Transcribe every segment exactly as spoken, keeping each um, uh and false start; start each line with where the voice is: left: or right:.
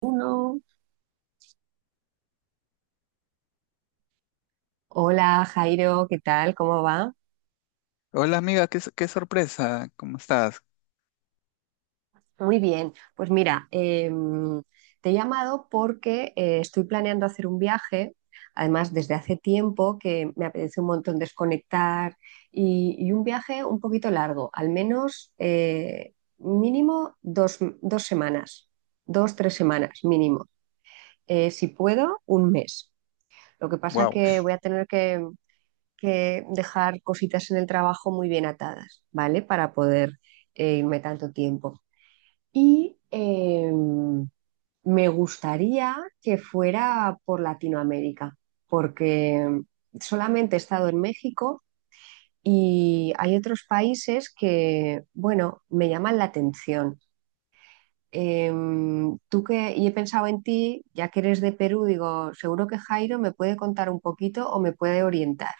right: Uno. Hola Jairo, ¿qué tal? ¿Cómo va?
left: Hola amiga, qué, s- qué sorpresa, ¿cómo estás?
right: Muy bien, pues mira, em, te he llamado porque eh, estoy planeando hacer un viaje, además desde hace tiempo que me apetece un montón desconectar y, y un viaje un poquito largo, al menos eh, mínimo dos, dos semanas, dos, tres semanas mínimo. Eh, si puedo, un mes. Lo que pasa
left: Wow.
right: que voy a tener que que dejar cositas en el trabajo muy bien atadas, ¿vale? Para poder eh, irme tanto tiempo. Y em, me gustaría que fuera por Latinoamérica, porque solamente he estado en México y hay otros países que, bueno, me llaman la atención. Em, tú que, y he pensado en ti, ya que eres de Perú, digo, seguro que Jairo me puede contar un poquito o me puede orientar.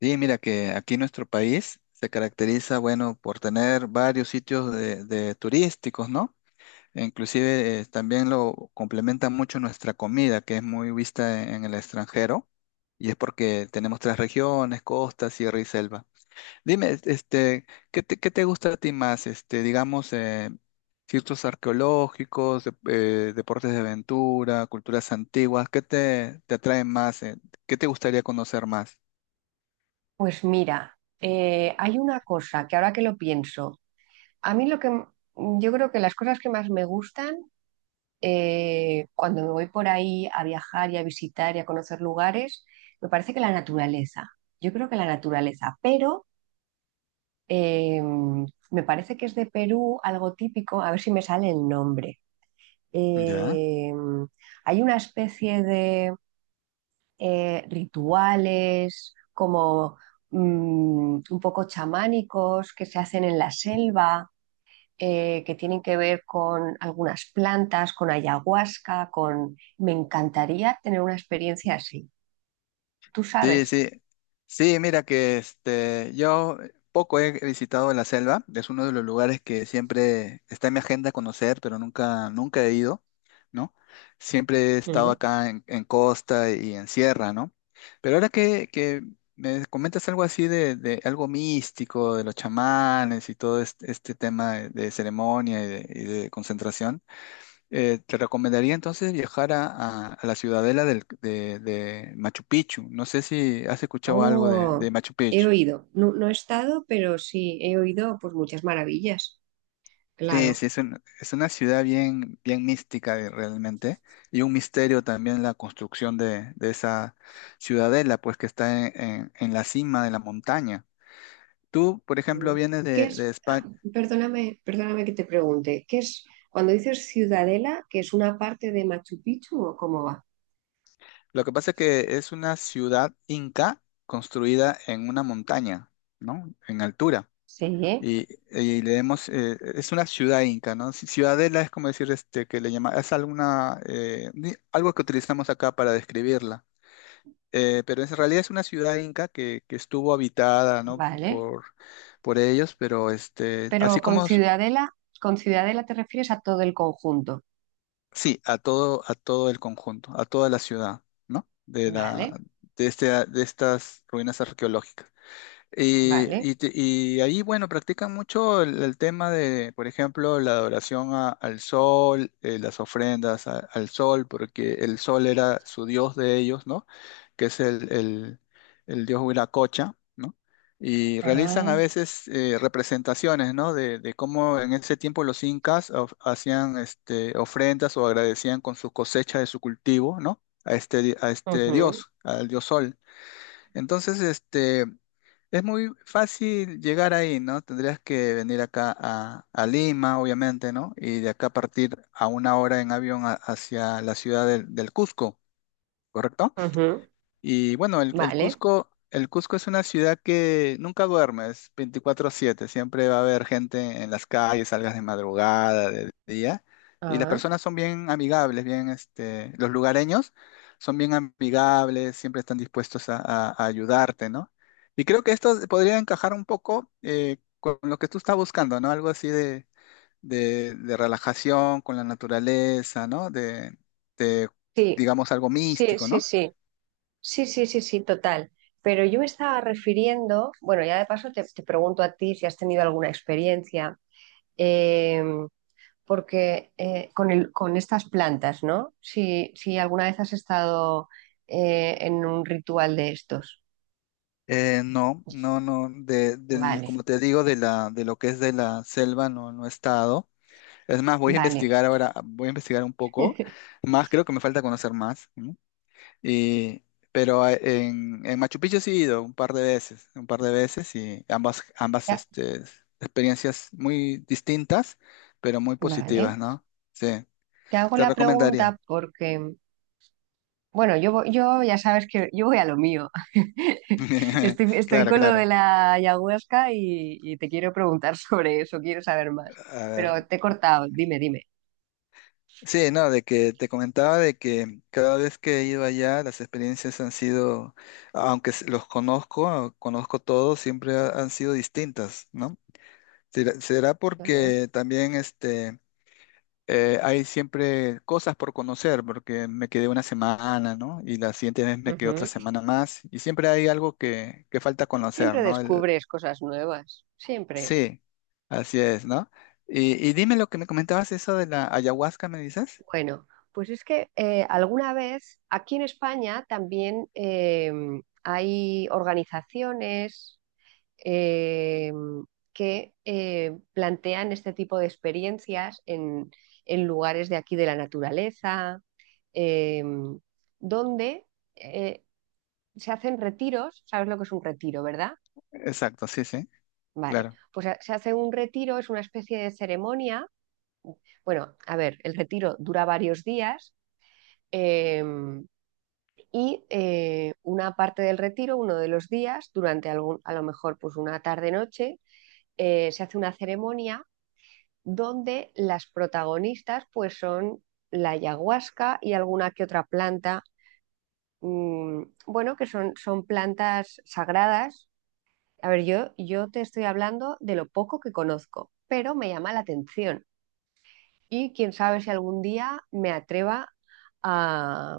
left: Sí, mira que aquí nuestro país se caracteriza, bueno, por tener varios sitios de, de turísticos, ¿no? E inclusive eh, también lo complementa mucho nuestra comida, que es muy vista en, en el extranjero, y es porque tenemos tres regiones, costa, sierra y selva. Dime, este, ¿qué te, qué te gusta a ti más? Este, digamos, eh, sitios arqueológicos, dep- eh, deportes de aventura, culturas antiguas, ¿qué te, te atrae más? ¿Eh? ¿Qué te gustaría conocer más?
right: Pues mira, eh, hay una cosa que ahora que lo pienso, a mí lo que m- yo creo que las cosas que más me gustan eh, cuando me voy por ahí a viajar y a visitar y a conocer lugares, me parece que la naturaleza, yo creo que la naturaleza, pero eh, me parece que es de Perú algo típico, a ver si me sale el nombre.
left: ¿Ya?
right: Eh, Hay una especie de eh, rituales como mm, un poco chamánicos que se hacen en la selva, eh, que tienen que ver con algunas plantas, con ayahuasca, con... Me encantaría tener una experiencia así. ¿Tú
left: Sí,
right: sabes?
left: sí. Sí, mira que este, yo poco he visitado la selva, es uno de los lugares que siempre está en mi agenda conocer, pero nunca, nunca he ido, ¿no? Siempre he estado
right: Ujú.
left: acá en, en costa y en sierra, ¿no? Pero ahora que, que me comentas algo así de, de algo místico, de los chamanes y todo este, este tema de, de ceremonia y de, y de concentración. Eh, te recomendaría entonces viajar a, a- a la ciudadela del- de, de Machu Picchu. No sé si has escuchado algo de,
right: Oh,
left: de Machu
right: he
left: Picchu.
right: oído. No, no he estado, pero sí, he oído pues muchas maravillas.
left: Sí,
right: Claro.
left: sí, es, un- es una ciudad bien, bien mística eh, realmente, y un misterio también la construcción de, de esa ciudadela, pues que está en, en- en la cima de la montaña. Tú, por ejemplo,
right: Mm.
left: vienes
right: ¿Qué
left: de, de
right: es? Ah,
left: España.
right: perdóname, perdóname que te pregunte. ¿Qué es cuando dices Ciudadela, que es una parte de Machu Picchu o cómo va?
left: Lo que pasa es que es una ciudad inca construida en una montaña, ¿no? En altura.
right: Sí,
left: Y, y leemos, eh, es una ciudad inca, ¿no? Ci- Ciudadela es como decir este, que le llama, es alguna, eh, ni- algo que utilizamos acá para describirla. Eh, pero en realidad es una ciudad inca que, que estuvo habitada, ¿no?
right: vale.
left: Por, por ellos, pero este, así
right: Pero con
left: como, s-
right: Ciudadela, con Ciudadela te refieres a todo el conjunto.
left: sí, a todo, a todo el conjunto, a toda la ciudad, ¿no? De la,
right: Vale.
left: de este, de estas ruinas arqueológicas. Y,
right: Vale.
left: y te- y ahí, bueno, practican mucho el, el tema de, por ejemplo, la adoración a- al sol, eh, las ofrendas a- al sol, porque el sol era su dios de ellos, ¿no? Que es el, el, el dios Huiracocha, ¿no? Y realizan a
right: Ah,
left: veces eh, representaciones, ¿no? De, de cómo en ese tiempo los incas of- hacían este, ofrendas o agradecían con su cosecha de su cultivo, ¿no? A este, di- a este
right: ujú,
left: dios, al dios sol. Entonces, este, es muy fácil llegar ahí, ¿no? Tendrías que venir acá a, a Lima, obviamente, ¿no? Y de acá partir a una hora en avión a- hacia la ciudad del, del Cusco,
right: ujú,
left: y bueno, el, el
right: vale.
left: Cusco, el Cusco es una ciudad que nunca duermes, veinticuatro siete, siempre va a haber gente en las calles, salgas de madrugada, de día, y las
right: Ah,
left: personas son bien amigables, bien, este, los lugareños son bien amigables, siempre están dispuestos a, a- a ayudarte, ¿no? Y creo que esto podría encajar un poco eh, con lo que tú estás buscando, ¿no? Algo así de, de- de relajación con la naturaleza, ¿no? De, de,
right: sí,
left: digamos, algo
right: sí,
left: místico,
right: sí,
left: ¿no?
right: sí, sí, sí, sí, sí, total. Pero yo me estaba refiriendo, bueno, ya de paso te, te pregunto a ti si has tenido alguna experiencia, eh, porque eh, con el, con estas plantas, ¿no? Si, si alguna vez has estado eh, en un ritual de estos.
left: Eh, no, no, no, de, del,
right: Vale,
left: como te digo, de la, de lo que es de la selva no, no he estado. Es más, voy a
right: vale,
left: investigar ahora, voy a investigar un poco más, creo que me falta conocer más, ¿no? Y, pero a- en, en Machu Picchu sí he ido un par de veces, un par de veces, y ambas, ambas
right: ya,
left: este, experiencias muy distintas, pero muy
right: vale.
left: positivas, ¿no? Sí,
right: Te hago
left: te
right: la
left: recomendaría.
right: pregunta porque bueno, yo, voy- yo ya sabes que yo voy a lo mío. Estoy, estoy
left: Claro,
right: con lo
left: claro.
right: de la ayahuasca y, y te quiero preguntar sobre eso, quiero saber más.
left: A ver.
right: Pero te he cortado, dime, dime.
left: Sí, no, de que te comentaba de que cada vez que he ido allá, las experiencias han sido, aunque s- los conozco, conozco todos, siempre ha- han sido distintas, ¿no? Será, será
right: Claro.
left: porque también este, eh, hay siempre cosas por conocer, porque me quedé una semana, ¿no? Y la siguiente vez me quedé otra
right: Ujú.
left: semana más, y siempre hay algo que, que falta conocer,
right: Siempre
left: ¿no? El,
right: descubres cosas nuevas, siempre.
left: sí, así es, ¿no? Y, y dime lo que me comentabas, eso de la ayahuasca, ¿me dices?
right: Bueno, pues es que eh, alguna vez aquí en España también eh, hay organizaciones eh, que eh, plantean este tipo de experiencias en, en lugares de aquí de la naturaleza, eh, donde eh, se hacen retiros, ¿sabes lo que es un retiro, verdad?
left: Exacto, sí, sí,
right: Vale,
left: claro.
right: pues a- se hace un retiro, es una especie de ceremonia. Bueno, a ver, el retiro dura varios días, eh, y eh, una parte del retiro, uno de los días, durante algún, a lo mejor pues una tarde-noche, eh, se hace una ceremonia donde las protagonistas pues son la ayahuasca y alguna que otra planta, mm, bueno, que son, son plantas sagradas. A ver, yo, yo te estoy hablando de lo poco que conozco, pero me llama la atención. Y quién sabe si algún día me atreva a,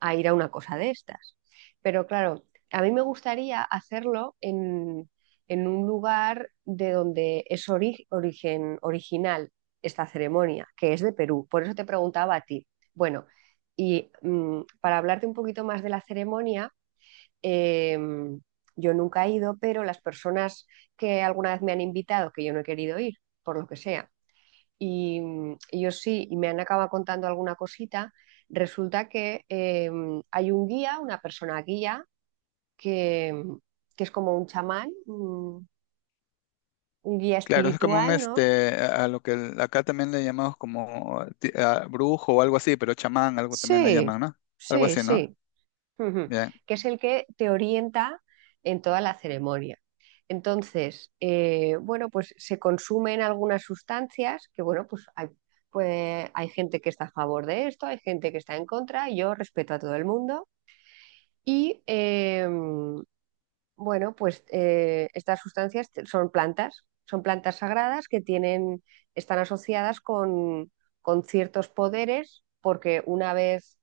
right: a ir a una cosa de estas. Pero claro, a mí me gustaría hacerlo en, en un lugar de donde es ori- origen, original esta ceremonia, que es de Perú. Por eso te preguntaba a ti. Bueno, y mm, para hablarte un poquito más de la ceremonia, em, yo nunca he ido, pero las personas que alguna vez me han invitado, que yo no he querido ir, por lo que sea, y, mm, y yo sí, y me han acabado contando alguna cosita. Resulta que eh, hay un guía, una persona guía, que, mm, que es como un chamán, un, un guía
left: Claro, es como un
right: espiritual, ¿no?
left: este, a a lo que el- acá también le llamamos como eh, ti- a brujo o algo así, pero chamán, algo también le
right: Sí,
left: llaman, ¿no? Algo
right: sí,
left: así, ¿no?
right: sí. Ujú.
left: Bien.
right: Que es el que te orienta en toda la ceremonia. Entonces, eh, bueno, pues se consumen algunas sustancias que, bueno, pues hay, pues hay gente que está a favor de esto, hay gente que está en contra, y yo respeto a todo el mundo. Y eh, bueno, pues eh, estas sustancias te- son plantas, son plantas sagradas que tienen, están asociadas con, con ciertos poderes, porque una vez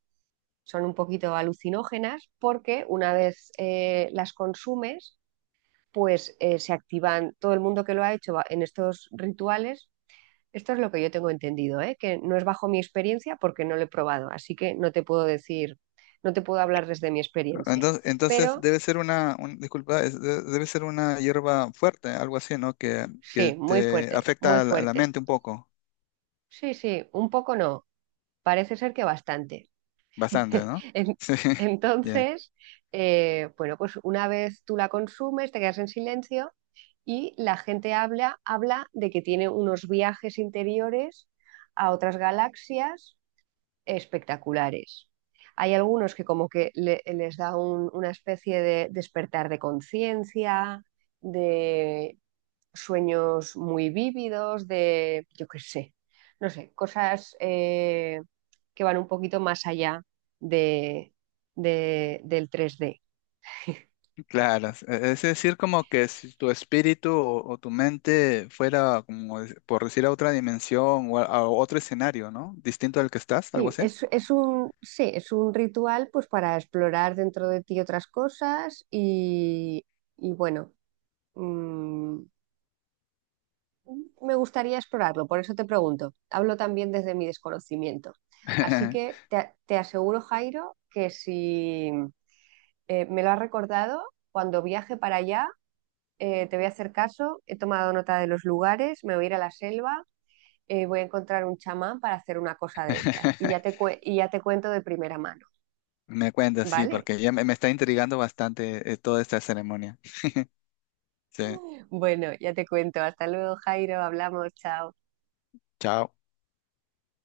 right: son un poquito alucinógenas, porque una vez eh, las consumes, pues eh, se activan, todo el mundo que lo ha hecho va- en estos rituales, esto es lo que yo tengo entendido, ¿eh? Que no es bajo mi experiencia porque no lo he probado, así que no te puedo decir, no te puedo hablar desde mi experiencia.
left: Entonces, entonces
right: Pero
left: debe ser una, un- disculpa, es- de- debe ser una hierba fuerte, algo así, ¿no? Que, que
right: sí, muy
left: te
right: fuerte, muy
left: afecta a la, a la
right: fuerte.
left: mente un poco,
right: Sí, sí, un poco no, parece ser que bastante.
left: bastante, ¿no?
right: En-
left: Sí, bien.
right: Entonces, eh, bueno, pues una vez tú la consumes, te quedas en silencio y la gente habla, habla de que tiene unos viajes interiores a otras galaxias espectaculares. Hay algunos que como que le- les da un- una especie de despertar de conciencia, de sueños muy vívidos, de, yo qué sé, no sé, cosas eh, que van un poquito más allá de, de- del tres D.
left: Claro, es e, es decir, como que si tu espíritu o, o tu mente fuera, como de- por decir, a otra dimensión o a, a otro escenario, ¿no? Distinto al que estás, algo
right: Sí,
left: así.
right: es, es un, sí, es un ritual pues para explorar dentro de ti otras cosas y, y bueno, mm, me gustaría explorarlo, por eso te pregunto. Hablo también desde mi desconocimiento. Así que te, te aseguro, Jairo, que si, eh, me lo has recordado, cuando viaje para allá eh, te voy a hacer caso, he tomado nota de los lugares, me voy a ir a la selva, eh, voy a encontrar un chamán para hacer una cosa de estas y ya te, cue- y ya te cuento de primera mano,
left: Me cuenta, sí,
right: ¿vale?
left: porque ya me, me está intrigando bastante eh, toda esta ceremonia. Sí,
right: Bueno, ya te cuento, hasta luego Jairo, hablamos, chao.
left: chao.